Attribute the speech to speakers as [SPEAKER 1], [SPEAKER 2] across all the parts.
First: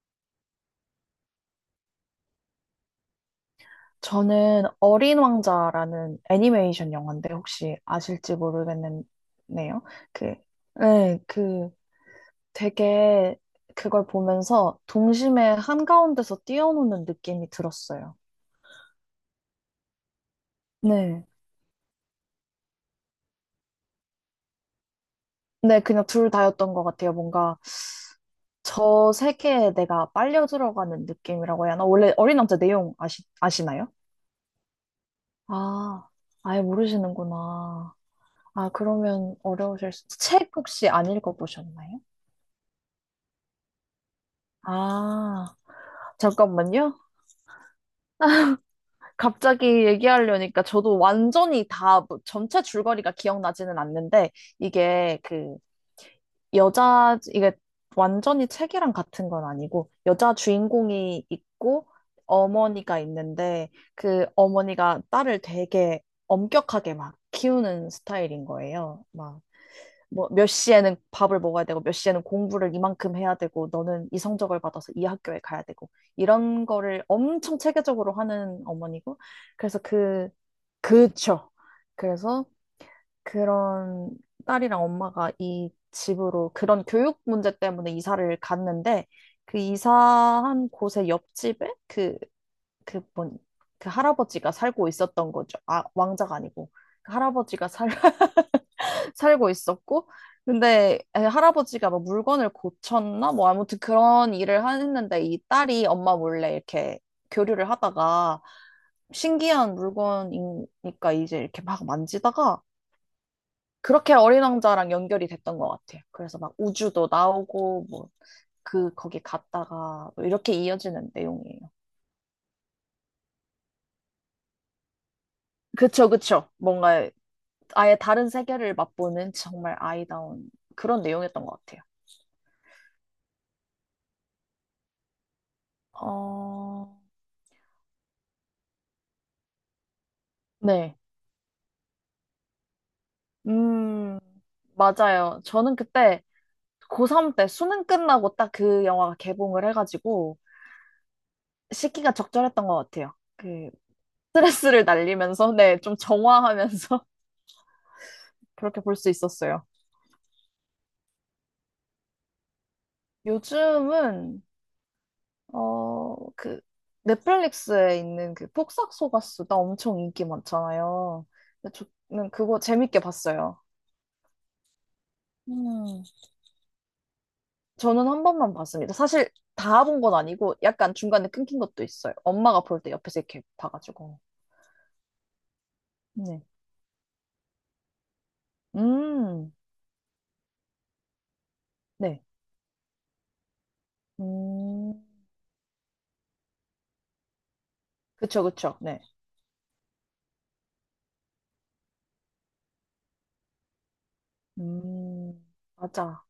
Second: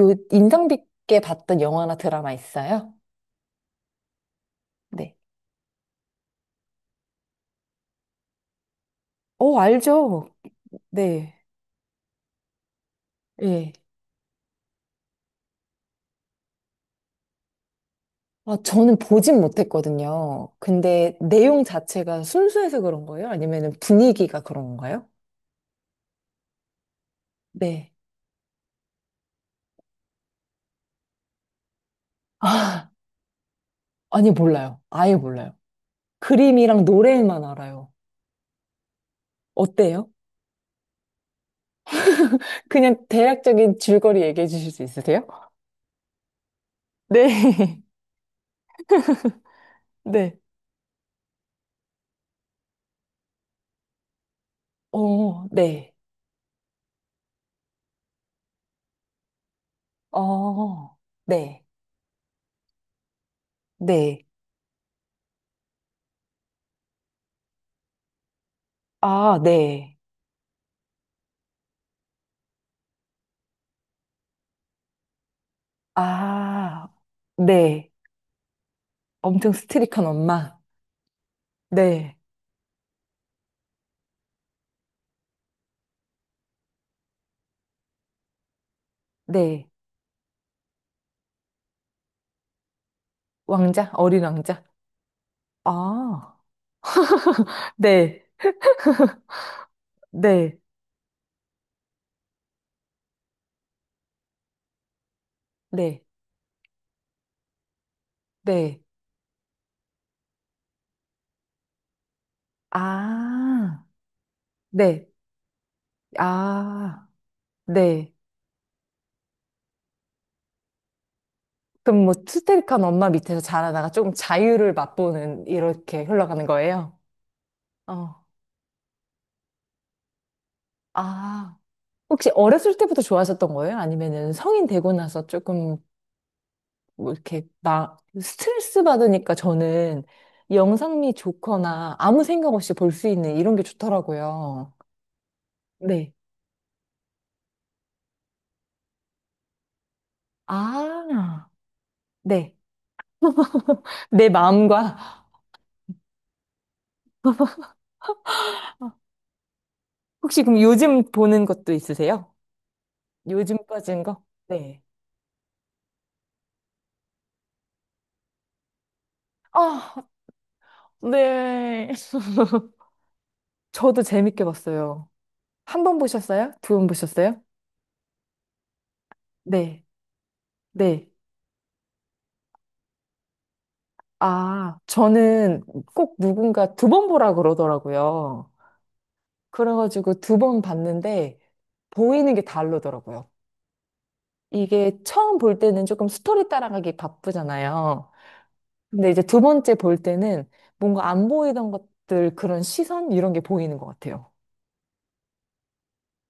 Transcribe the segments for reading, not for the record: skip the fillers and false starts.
[SPEAKER 1] 요 인상 깊게 봤던 영화나 드라마 있어요?
[SPEAKER 2] 저는
[SPEAKER 1] 네.
[SPEAKER 2] 어린 왕자라는 애니메이션 영화인데 혹시 아실지
[SPEAKER 1] 어,
[SPEAKER 2] 모르겠네요.
[SPEAKER 1] 알죠.
[SPEAKER 2] 그, 네,
[SPEAKER 1] 네.
[SPEAKER 2] 그 되게
[SPEAKER 1] 예.
[SPEAKER 2] 그걸 보면서 동심의 한가운데서 뛰어노는 느낌이 들었어요.
[SPEAKER 1] 아, 저는 보진 못했거든요. 근데
[SPEAKER 2] 네.
[SPEAKER 1] 내용 자체가 순수해서 그런 거예요? 아니면 분위기가 그런 건가요?
[SPEAKER 2] 네, 그냥 둘 다였던 것 같아요. 뭔가
[SPEAKER 1] 네.
[SPEAKER 2] 저 세계에 내가 빨려 들어가는 느낌이라고 해야 하나? 원래 어린 왕자
[SPEAKER 1] 아,
[SPEAKER 2] 내용 아시나요?
[SPEAKER 1] 아니, 몰라요. 아예 몰라요.
[SPEAKER 2] 아, 아예
[SPEAKER 1] 그림이랑 노래만 알아요.
[SPEAKER 2] 모르시는구나. 아, 그러면 어려우실 수,
[SPEAKER 1] 어때요?
[SPEAKER 2] 책 혹시 안 읽어보셨나요?
[SPEAKER 1] 그냥 대략적인 줄거리 얘기해 주실 수 있으세요?
[SPEAKER 2] 아. 잠깐만요.
[SPEAKER 1] 네.
[SPEAKER 2] 갑자기
[SPEAKER 1] 네.
[SPEAKER 2] 얘기하려니까 저도 완전히 다 전체 줄거리가 기억나지는 않는데 이게
[SPEAKER 1] 어,
[SPEAKER 2] 그
[SPEAKER 1] 네.
[SPEAKER 2] 여자 이게 완전히 책이랑 같은 건 아니고 여자
[SPEAKER 1] 어,
[SPEAKER 2] 주인공이
[SPEAKER 1] 네.
[SPEAKER 2] 있고 어머니가 있는데 그
[SPEAKER 1] 네.
[SPEAKER 2] 어머니가 딸을 되게 엄격하게 막 키우는 스타일인 거예요.
[SPEAKER 1] 아,
[SPEAKER 2] 막
[SPEAKER 1] 네.
[SPEAKER 2] 뭐 몇 시에는 밥을 먹어야 되고 몇 시에는 공부를 이만큼 해야 되고 너는 이 성적을 받아서 이 학교에 가야 되고 이런
[SPEAKER 1] 아,
[SPEAKER 2] 거를 엄청
[SPEAKER 1] 네.
[SPEAKER 2] 체계적으로 하는 어머니고
[SPEAKER 1] 엄청
[SPEAKER 2] 그래서
[SPEAKER 1] 스트릭한
[SPEAKER 2] 그
[SPEAKER 1] 엄마.
[SPEAKER 2] 그쵸
[SPEAKER 1] 네,
[SPEAKER 2] 그래서 그런 딸이랑 엄마가 이 집으로 그런 교육 문제 때문에 이사를 갔는데 그
[SPEAKER 1] 네.
[SPEAKER 2] 이사한 곳의 옆집에 그그뭔그
[SPEAKER 1] 왕자? 어린
[SPEAKER 2] 할아버지가
[SPEAKER 1] 왕자?
[SPEAKER 2] 살고 있었던 거죠. 아, 왕자가
[SPEAKER 1] 아,
[SPEAKER 2] 아니고 그 할아버지가 살
[SPEAKER 1] 네,
[SPEAKER 2] 살고 있었고,
[SPEAKER 1] 네,
[SPEAKER 2] 근데 할아버지가 뭐 물건을 고쳤나? 뭐 아무튼 그런 일을 했는데 이 딸이
[SPEAKER 1] 네,
[SPEAKER 2] 엄마 몰래 이렇게 교류를 하다가
[SPEAKER 1] 네.
[SPEAKER 2] 신기한 물건이니까 이제 이렇게 막 만지다가
[SPEAKER 1] 아,
[SPEAKER 2] 그렇게 어린 왕자랑
[SPEAKER 1] 네.
[SPEAKER 2] 연결이 됐던 것 같아요. 그래서 막
[SPEAKER 1] 아,
[SPEAKER 2] 우주도 나오고 뭐
[SPEAKER 1] 네.
[SPEAKER 2] 그 거기 갔다가 뭐 이렇게 이어지는 내용이에요.
[SPEAKER 1] 그럼 뭐 스트릭한 엄마 밑에서 자라다가 조금 자유를 맛보는 이렇게
[SPEAKER 2] 그쵸,
[SPEAKER 1] 흘러가는
[SPEAKER 2] 그쵸.
[SPEAKER 1] 거예요?
[SPEAKER 2] 뭔가 아예
[SPEAKER 1] 어.
[SPEAKER 2] 다른 세계를 맛보는 정말 아이다운 그런 내용이었던
[SPEAKER 1] 아,
[SPEAKER 2] 것 같아요.
[SPEAKER 1] 혹시 어렸을 때부터 좋아하셨던 거예요? 아니면은 성인 되고 나서 조금
[SPEAKER 2] 어,
[SPEAKER 1] 뭐 이렇게 막 스트레스 받으니까 저는
[SPEAKER 2] 네.
[SPEAKER 1] 영상미 좋거나 아무 생각 없이 볼 수 있는 이런 게
[SPEAKER 2] 음,
[SPEAKER 1] 좋더라고요.
[SPEAKER 2] 맞아요. 저는
[SPEAKER 1] 네.
[SPEAKER 2] 그때 고3 때 수능 끝나고 딱 그 영화가 개봉을 해가지고
[SPEAKER 1] 아,
[SPEAKER 2] 시기가
[SPEAKER 1] 네.
[SPEAKER 2] 적절했던 것 같아요. 그
[SPEAKER 1] 내
[SPEAKER 2] 스트레스를
[SPEAKER 1] 마음과
[SPEAKER 2] 날리면서, 네, 좀 정화하면서 그렇게 볼 수 있었어요.
[SPEAKER 1] 혹시 그럼 요즘 보는 것도 있으세요? 요즘 빠진 거?
[SPEAKER 2] 요즘은,
[SPEAKER 1] 네.
[SPEAKER 2] 어, 그 넷플릭스에 있는 그 폭삭소가수다 엄청
[SPEAKER 1] 아,
[SPEAKER 2] 인기 많잖아요. 근데
[SPEAKER 1] 네.
[SPEAKER 2] 저는 그거 재밌게 봤어요.
[SPEAKER 1] 저도 재밌게 봤어요. 한 번
[SPEAKER 2] 음.
[SPEAKER 1] 보셨어요? 2번 보셨어요?
[SPEAKER 2] 저는 한 번만 봤습니다. 사실
[SPEAKER 1] 네.
[SPEAKER 2] 다 본 건 아니고 약간
[SPEAKER 1] 네.
[SPEAKER 2] 중간에 끊긴 것도 있어요. 엄마가 볼 때 옆에서 이렇게 봐가지고.
[SPEAKER 1] 아, 저는 꼭
[SPEAKER 2] 네.
[SPEAKER 1] 누군가 2번 보라 그러더라고요.
[SPEAKER 2] 음,
[SPEAKER 1] 그래가지고 2번 봤는데
[SPEAKER 2] 네.
[SPEAKER 1] 보이는 게 다르더라고요.
[SPEAKER 2] 음,
[SPEAKER 1] 이게 처음 볼 때는 조금 스토리 따라가기 바쁘잖아요.
[SPEAKER 2] 그쵸, 그쵸. 네.
[SPEAKER 1] 근데 이제 두 번째 볼 때는 뭔가 안 보이던 것들 그런 시선 이런 게 보이는 것 같아요.
[SPEAKER 2] 맞아.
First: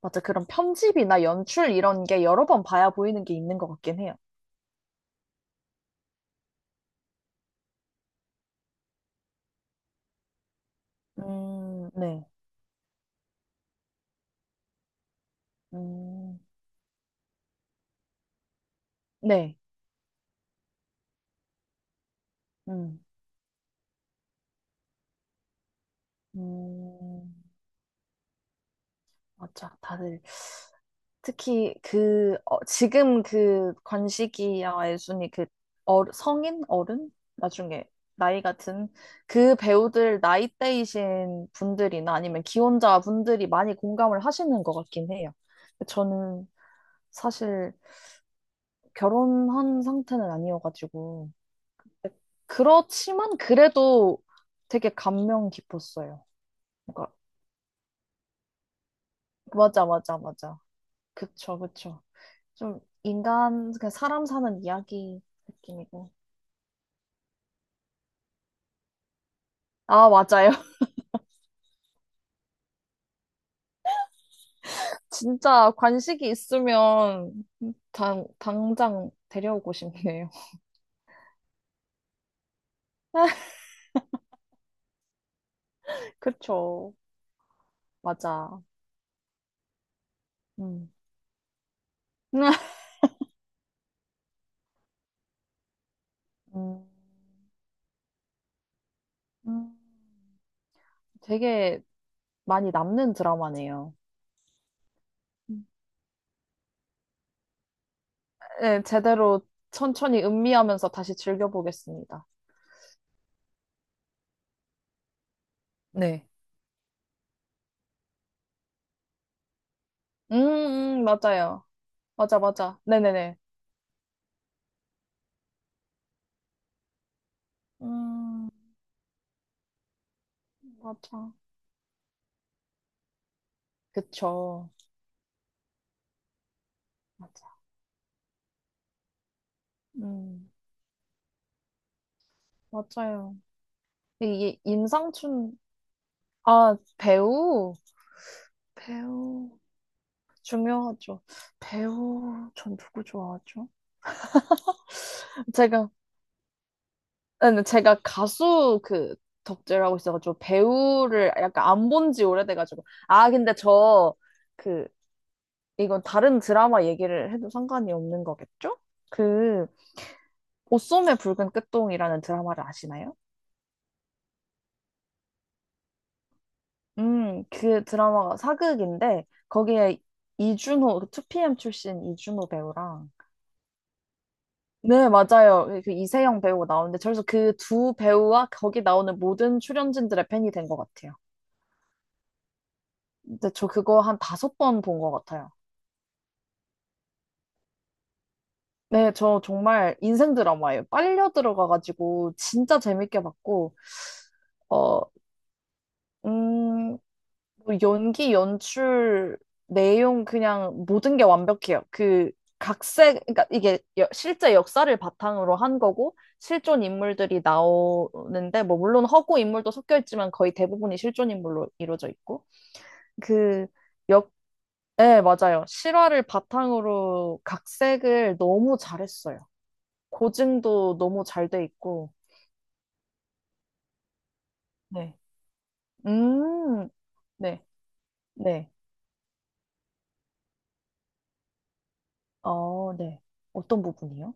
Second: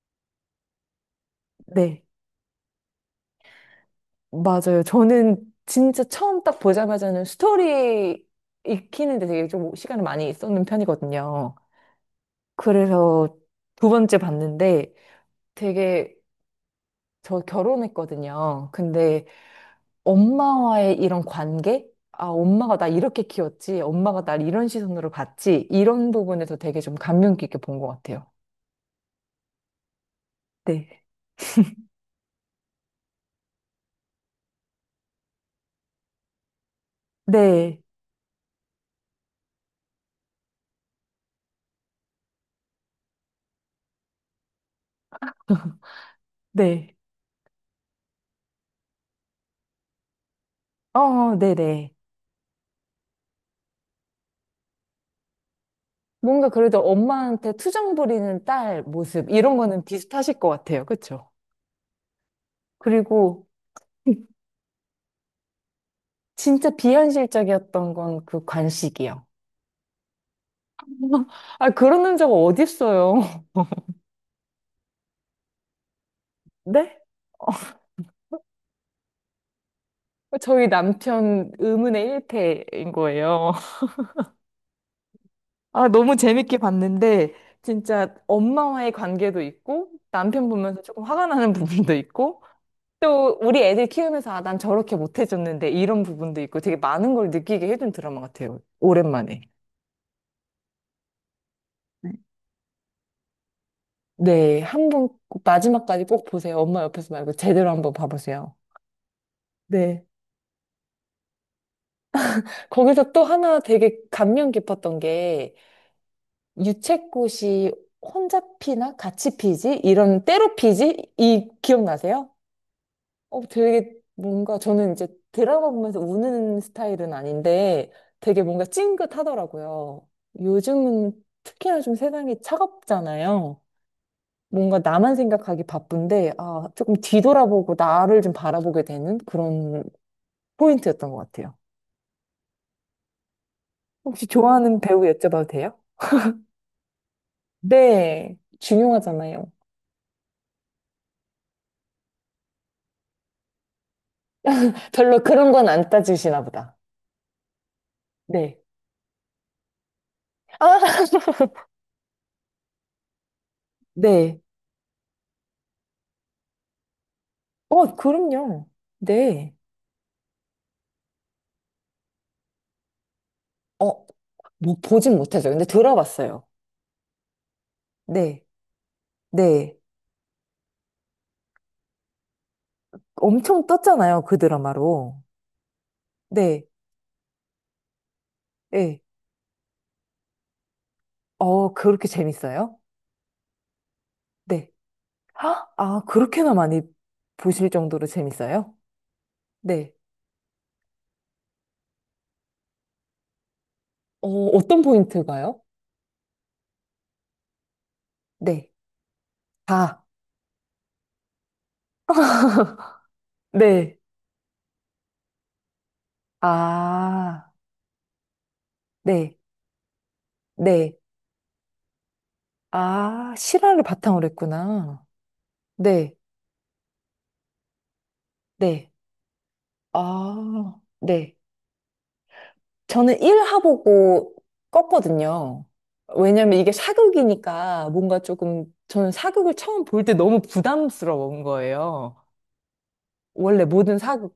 [SPEAKER 2] 맞아. 그런 편집이나 연출
[SPEAKER 1] 네,
[SPEAKER 2] 이런 게 여러 번 봐야 보이는 게 있는 것 같긴 해요.
[SPEAKER 1] 맞아요. 저는 진짜 처음 딱 보자마자는 스토리 익히는데 되게 좀 시간을 많이 쏟는 편이거든요.
[SPEAKER 2] 네.
[SPEAKER 1] 그래서 두 번째 봤는데 되게
[SPEAKER 2] 음,
[SPEAKER 1] 저 결혼했거든요. 근데
[SPEAKER 2] 네.
[SPEAKER 1] 엄마와의 이런 관계? 아, 엄마가 나
[SPEAKER 2] 음,
[SPEAKER 1] 이렇게 키웠지. 엄마가 날 이런 시선으로 봤지. 이런 부분에서 되게 좀
[SPEAKER 2] 음,
[SPEAKER 1] 감명 깊게 본 것 같아요.
[SPEAKER 2] 맞아. 다들
[SPEAKER 1] 네.
[SPEAKER 2] 특히 그 어, 지금 그 관식이와 예순이 그 어, 성인 어른
[SPEAKER 1] 네.
[SPEAKER 2] 나중에 나이 같은 그 배우들 나이대이신 분들이나 아니면 기혼자 분들이 많이 공감을 하시는 것 같긴 해요. 저는
[SPEAKER 1] 네.
[SPEAKER 2] 사실 결혼한 상태는 아니어가지고
[SPEAKER 1] 어, 네네.
[SPEAKER 2] 그렇지만 그래도 되게 감명 깊었어요.
[SPEAKER 1] 뭔가 그래도
[SPEAKER 2] 그러니까
[SPEAKER 1] 엄마한테 투정 부리는 딸 모습, 이런 거는 비슷하실 것
[SPEAKER 2] 맞아.
[SPEAKER 1] 같아요. 그쵸?
[SPEAKER 2] 그쵸 그쵸. 좀
[SPEAKER 1] 그리고
[SPEAKER 2] 인간 그냥 사람 사는 이야기 느낌이고.
[SPEAKER 1] 진짜 비현실적이었던 건 그 관식이요.
[SPEAKER 2] 아, 맞아요.
[SPEAKER 1] 아, 그런 남자가 어딨어요.
[SPEAKER 2] 진짜 관식이
[SPEAKER 1] 네?
[SPEAKER 2] 있으면 당장 데려오고 싶네요.
[SPEAKER 1] 저희 남편 의문의 일패인 거예요. 아, 너무 재밌게
[SPEAKER 2] 그쵸.
[SPEAKER 1] 봤는데, 진짜
[SPEAKER 2] 맞아.
[SPEAKER 1] 엄마와의 관계도 있고, 남편 보면서
[SPEAKER 2] 음.
[SPEAKER 1] 조금 화가 나는 부분도 있고, 또 우리 애들 키우면서, 아, 난 저렇게 못 해줬는데, 이런 부분도 있고, 되게
[SPEAKER 2] 음,
[SPEAKER 1] 많은 걸 느끼게 해준 드라마 같아요. 오랜만에.
[SPEAKER 2] 음, 되게
[SPEAKER 1] 네.
[SPEAKER 2] 많이 남는 드라마네요.
[SPEAKER 1] 네, 한번 꼭
[SPEAKER 2] 음.
[SPEAKER 1] 마지막까지 꼭 보세요. 엄마 옆에서 말고 제대로 한번 봐보세요.
[SPEAKER 2] 네, 제대로
[SPEAKER 1] 네.
[SPEAKER 2] 천천히 음미하면서 다시 즐겨보겠습니다.
[SPEAKER 1] 거기서 또 하나 되게 감명 깊었던 게,
[SPEAKER 2] 네.
[SPEAKER 1] 유채꽃이 혼자 피나 같이 피지? 이런 때로 피지? 이
[SPEAKER 2] 맞아요.
[SPEAKER 1] 기억나세요?
[SPEAKER 2] 맞아, 맞아. 네네네.
[SPEAKER 1] 어, 되게 뭔가 저는 이제 드라마 보면서 우는 스타일은 아닌데 되게
[SPEAKER 2] 음,
[SPEAKER 1] 뭔가 찡긋하더라고요. 요즘은
[SPEAKER 2] 맞아.
[SPEAKER 1] 특히나 좀 세상이 차갑잖아요.
[SPEAKER 2] 그쵸.
[SPEAKER 1] 뭔가 나만 생각하기 바쁜데, 아, 조금
[SPEAKER 2] 맞아.
[SPEAKER 1] 뒤돌아보고 나를 좀 바라보게 되는 그런
[SPEAKER 2] 음,
[SPEAKER 1] 포인트였던 것 같아요.
[SPEAKER 2] 맞아요.
[SPEAKER 1] 혹시
[SPEAKER 2] 이게
[SPEAKER 1] 좋아하는 배우 여쭤봐도
[SPEAKER 2] 임상춘,
[SPEAKER 1] 돼요?
[SPEAKER 2] 아, 배우?
[SPEAKER 1] 네, 중요하잖아요.
[SPEAKER 2] 배우 중요하죠. 배우 전 누구 좋아하죠?
[SPEAKER 1] 별로 그런 건 안
[SPEAKER 2] 제가
[SPEAKER 1] 따지시나 보다.
[SPEAKER 2] 아니, 제가
[SPEAKER 1] 네.
[SPEAKER 2] 가수 그 덕질을 하고 있어가지고
[SPEAKER 1] 아,
[SPEAKER 2] 배우를 약간 안 본지 오래돼가지고 아 근데 저
[SPEAKER 1] 네.
[SPEAKER 2] 그 이건 다른 드라마 얘기를 해도 상관이
[SPEAKER 1] 어,
[SPEAKER 2] 없는
[SPEAKER 1] 그럼요.
[SPEAKER 2] 거겠죠?
[SPEAKER 1] 네.
[SPEAKER 2] 그 옷소매 붉은 끝동이라는 드라마를 아시나요?
[SPEAKER 1] 어, 뭐 보진 못했어요. 근데 들어봤어요.
[SPEAKER 2] 그 드라마가
[SPEAKER 1] 네,
[SPEAKER 2] 사극인데
[SPEAKER 1] 네.
[SPEAKER 2] 거기에 이준호 2PM 출신 이준호 배우랑
[SPEAKER 1] 엄청 떴잖아요, 그
[SPEAKER 2] 네,
[SPEAKER 1] 드라마로.
[SPEAKER 2] 맞아요. 그 이세영 배우
[SPEAKER 1] 네,
[SPEAKER 2] 나오는데, 그래서 그 두 배우와 거기
[SPEAKER 1] 네.
[SPEAKER 2] 나오는 모든 출연진들의 팬이 된 것 같아요.
[SPEAKER 1] 어, 그렇게 재밌어요?
[SPEAKER 2] 근데 저 그거 한 다섯
[SPEAKER 1] 네.
[SPEAKER 2] 번 본 것 같아요.
[SPEAKER 1] 아, 아, 그렇게나 많이 보실 정도로 재밌어요?
[SPEAKER 2] 네, 저
[SPEAKER 1] 네,
[SPEAKER 2] 정말 인생 드라마예요. 빨려 들어가가지고 진짜 재밌게 봤고,
[SPEAKER 1] 어, 어떤
[SPEAKER 2] 어,
[SPEAKER 1] 포인트가요?
[SPEAKER 2] 음, 뭐 연기,
[SPEAKER 1] 네.
[SPEAKER 2] 연출,
[SPEAKER 1] 아,
[SPEAKER 2] 내용 그냥 모든 게 완벽해요. 그 각색, 그러니까 이게
[SPEAKER 1] 네.
[SPEAKER 2] 실제 역사를 바탕으로 한 거고 실존 인물들이
[SPEAKER 1] 아,
[SPEAKER 2] 나오는데 뭐 물론
[SPEAKER 1] 네,
[SPEAKER 2] 허구 인물도 섞여 있지만 거의
[SPEAKER 1] 네.
[SPEAKER 2] 대부분이 실존 인물로 이루어져 있고
[SPEAKER 1] 아,
[SPEAKER 2] 그
[SPEAKER 1] 실화를 바탕으로
[SPEAKER 2] 역,
[SPEAKER 1] 했구나.
[SPEAKER 2] 네, 맞아요.
[SPEAKER 1] 네,
[SPEAKER 2] 실화를 바탕으로 각색을 너무
[SPEAKER 1] 네.
[SPEAKER 2] 잘했어요.
[SPEAKER 1] 아,
[SPEAKER 2] 고증도 너무
[SPEAKER 1] 네.
[SPEAKER 2] 잘 돼 있고.
[SPEAKER 1] 저는 1화 보고
[SPEAKER 2] 네.
[SPEAKER 1] 껐거든요. 왜냐면 이게
[SPEAKER 2] 음, 네,
[SPEAKER 1] 사극이니까 뭔가 조금
[SPEAKER 2] 네.
[SPEAKER 1] 저는 사극을 처음 볼 때 너무 부담스러운 거예요.
[SPEAKER 2] 어, 네.
[SPEAKER 1] 원래
[SPEAKER 2] 어떤
[SPEAKER 1] 모든 사극
[SPEAKER 2] 부분이요?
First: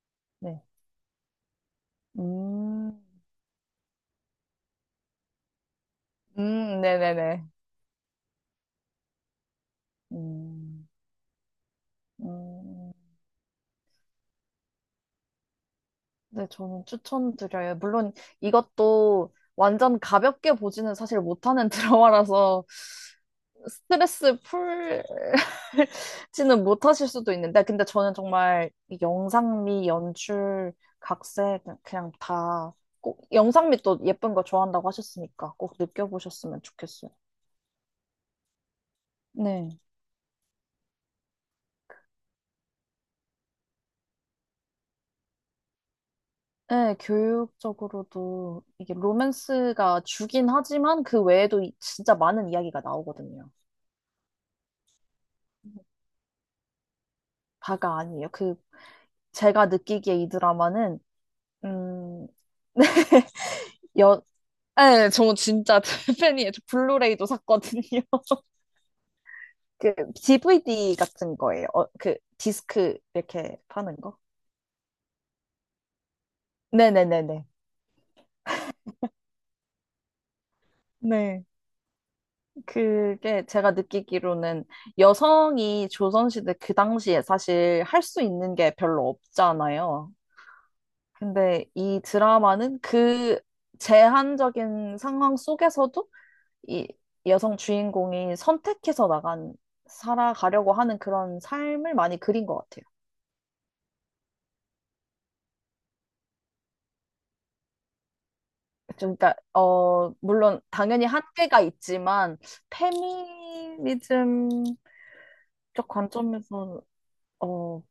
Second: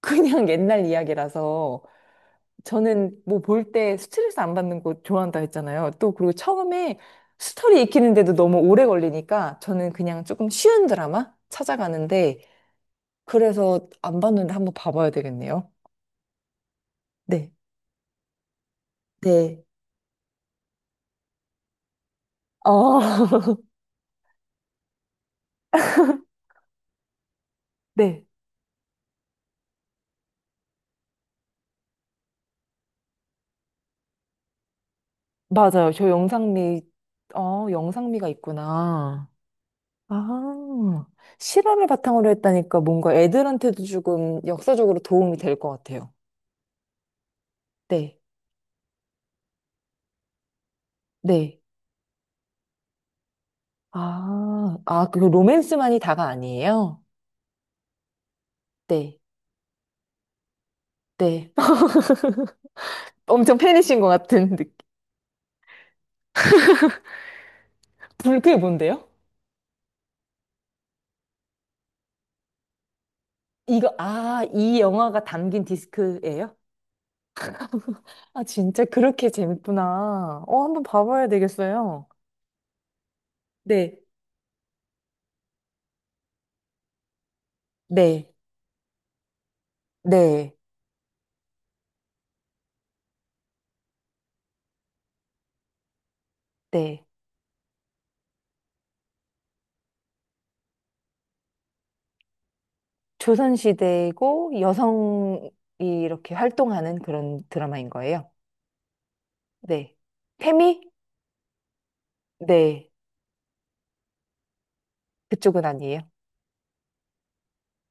[SPEAKER 1] 그냥
[SPEAKER 2] 네.
[SPEAKER 1] 옛날 이야기라서
[SPEAKER 2] 음.
[SPEAKER 1] 저는 뭐 볼 때 스트레스 안 받는 거 좋아한다 했잖아요. 또 그리고 처음에
[SPEAKER 2] 네네네.
[SPEAKER 1] 스토리 익히는데도 너무 오래 걸리니까 저는 그냥 조금 쉬운
[SPEAKER 2] 음,
[SPEAKER 1] 드라마 찾아가는데
[SPEAKER 2] 음,
[SPEAKER 1] 그래서 안 봤는데 한번 봐봐야 되겠네요.
[SPEAKER 2] 네, 저는
[SPEAKER 1] 네.
[SPEAKER 2] 추천드려요. 물론 이것도
[SPEAKER 1] 네.
[SPEAKER 2] 완전 가볍게 보지는 사실 못하는 드라마라서
[SPEAKER 1] 어,
[SPEAKER 2] 스트레스 풀지는 못하실 수도 있는데, 근데 저는
[SPEAKER 1] 네.
[SPEAKER 2] 정말 이 영상미, 연출, 각색, 그냥 다 꼭, 영상미 또 예쁜 거 좋아한다고 하셨으니까 꼭
[SPEAKER 1] 맞아요. 저
[SPEAKER 2] 느껴보셨으면
[SPEAKER 1] 영상미,
[SPEAKER 2] 좋겠어요.
[SPEAKER 1] 어, 영상미가 있구나.
[SPEAKER 2] 네.
[SPEAKER 1] 아, 실험을 바탕으로 했다니까 뭔가 애들한테도 조금 역사적으로 도움이 될 것 같아요.
[SPEAKER 2] 네,
[SPEAKER 1] 네,
[SPEAKER 2] 교육적으로도 이게 로맨스가 주긴 하지만 그
[SPEAKER 1] 네.
[SPEAKER 2] 외에도 진짜 많은 이야기가 나오거든요.
[SPEAKER 1] 아, 아, 그 로맨스만이 다가 아니에요?
[SPEAKER 2] 다가 아니에요. 그
[SPEAKER 1] 네,
[SPEAKER 2] 제가 느끼기에 이 드라마는
[SPEAKER 1] 네.
[SPEAKER 2] 음,
[SPEAKER 1] 엄청 팬이신 것
[SPEAKER 2] 여,
[SPEAKER 1] 같은 느낌.
[SPEAKER 2] 네, 저 진짜 팬이에요. 저 블루레이도 샀거든요.
[SPEAKER 1] 그게 뭔데요?
[SPEAKER 2] 그 DVD 같은 거예요. 어, 그 디스크 이렇게 파는 거?
[SPEAKER 1] 이 영화가 담긴 디스크예요?
[SPEAKER 2] 네네네네.
[SPEAKER 1] 아, 진짜 그렇게 재밌구나. 어, 한번 봐봐야
[SPEAKER 2] 네.
[SPEAKER 1] 되겠어요.
[SPEAKER 2] 그게 제가
[SPEAKER 1] 네,
[SPEAKER 2] 느끼기로는 여성이 조선시대 그 당시에 사실 할 수
[SPEAKER 1] 네,
[SPEAKER 2] 있는 게 별로 없잖아요.
[SPEAKER 1] 네,
[SPEAKER 2] 근데 이 드라마는 그 제한적인 상황 속에서도 이
[SPEAKER 1] 네.
[SPEAKER 2] 여성 주인공이 선택해서 나간, 살아가려고 하는 그런 삶을 많이 그린 것 같아요.
[SPEAKER 1] 조선시대고 여성이 이렇게 활동하는 그런 드라마인 거예요.
[SPEAKER 2] 좀, 그러니까,
[SPEAKER 1] 네.
[SPEAKER 2] 어, 물론
[SPEAKER 1] 태미?
[SPEAKER 2] 당연히 한계가 있지만,
[SPEAKER 1] 네.
[SPEAKER 2] 페미니즘
[SPEAKER 1] 그쪽은
[SPEAKER 2] 적
[SPEAKER 1] 아니에요.
[SPEAKER 2] 관점에서, 어,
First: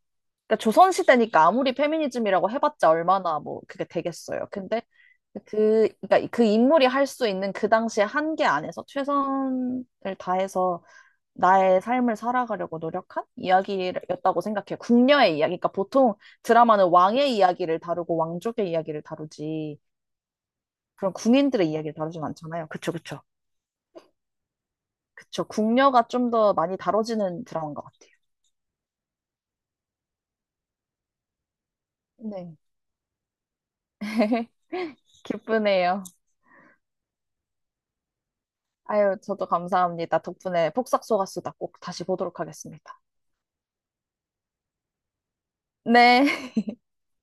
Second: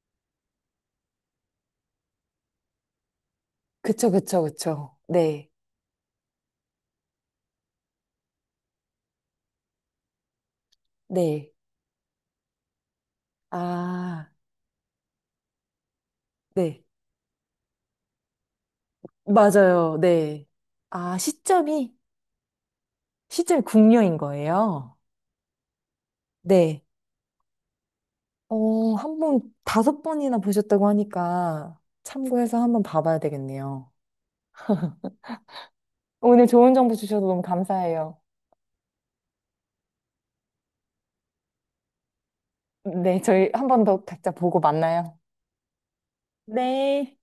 [SPEAKER 2] 그러니까 조선시대니까 아무리 페미니즘이라고 해봤자 얼마나 뭐 그게
[SPEAKER 1] 그쵸, 그쵸,
[SPEAKER 2] 되겠어요. 근데
[SPEAKER 1] 그쵸. 네.
[SPEAKER 2] 그러니까 그 인물이 할 수 있는 그 당시의 한계 안에서 최선을 다해서
[SPEAKER 1] 네.
[SPEAKER 2] 나의 삶을 살아가려고 노력한
[SPEAKER 1] 아,
[SPEAKER 2] 이야기였다고 생각해요. 궁녀의 이야기. 그러니까 보통
[SPEAKER 1] 네.
[SPEAKER 2] 드라마는 왕의 이야기를 다루고 왕족의 이야기를 다루지
[SPEAKER 1] 맞아요. 네.
[SPEAKER 2] 그런
[SPEAKER 1] 아,
[SPEAKER 2] 군인들의 이야기를
[SPEAKER 1] 시점이,
[SPEAKER 2] 다루진 않잖아요. 그쵸, 그쵸.
[SPEAKER 1] 시점이 궁녀인 거예요.
[SPEAKER 2] 그쵸. 궁녀가 좀 더 많이
[SPEAKER 1] 네.
[SPEAKER 2] 다뤄지는 드라마인 것 같아요.
[SPEAKER 1] 어, 한 번, 5번이나 보셨다고 하니까
[SPEAKER 2] 네.
[SPEAKER 1] 참고해서 한번 봐봐야 되겠네요.
[SPEAKER 2] 기쁘네요.
[SPEAKER 1] 오늘 좋은 정보 주셔서 너무 감사해요.
[SPEAKER 2] 아유, 저도 감사합니다. 덕분에 폭삭 속았수다 꼭 다시 보도록 하겠습니다.
[SPEAKER 1] 네, 저희 한 번 더 각자 보고 만나요.
[SPEAKER 2] 네.
[SPEAKER 1] 네.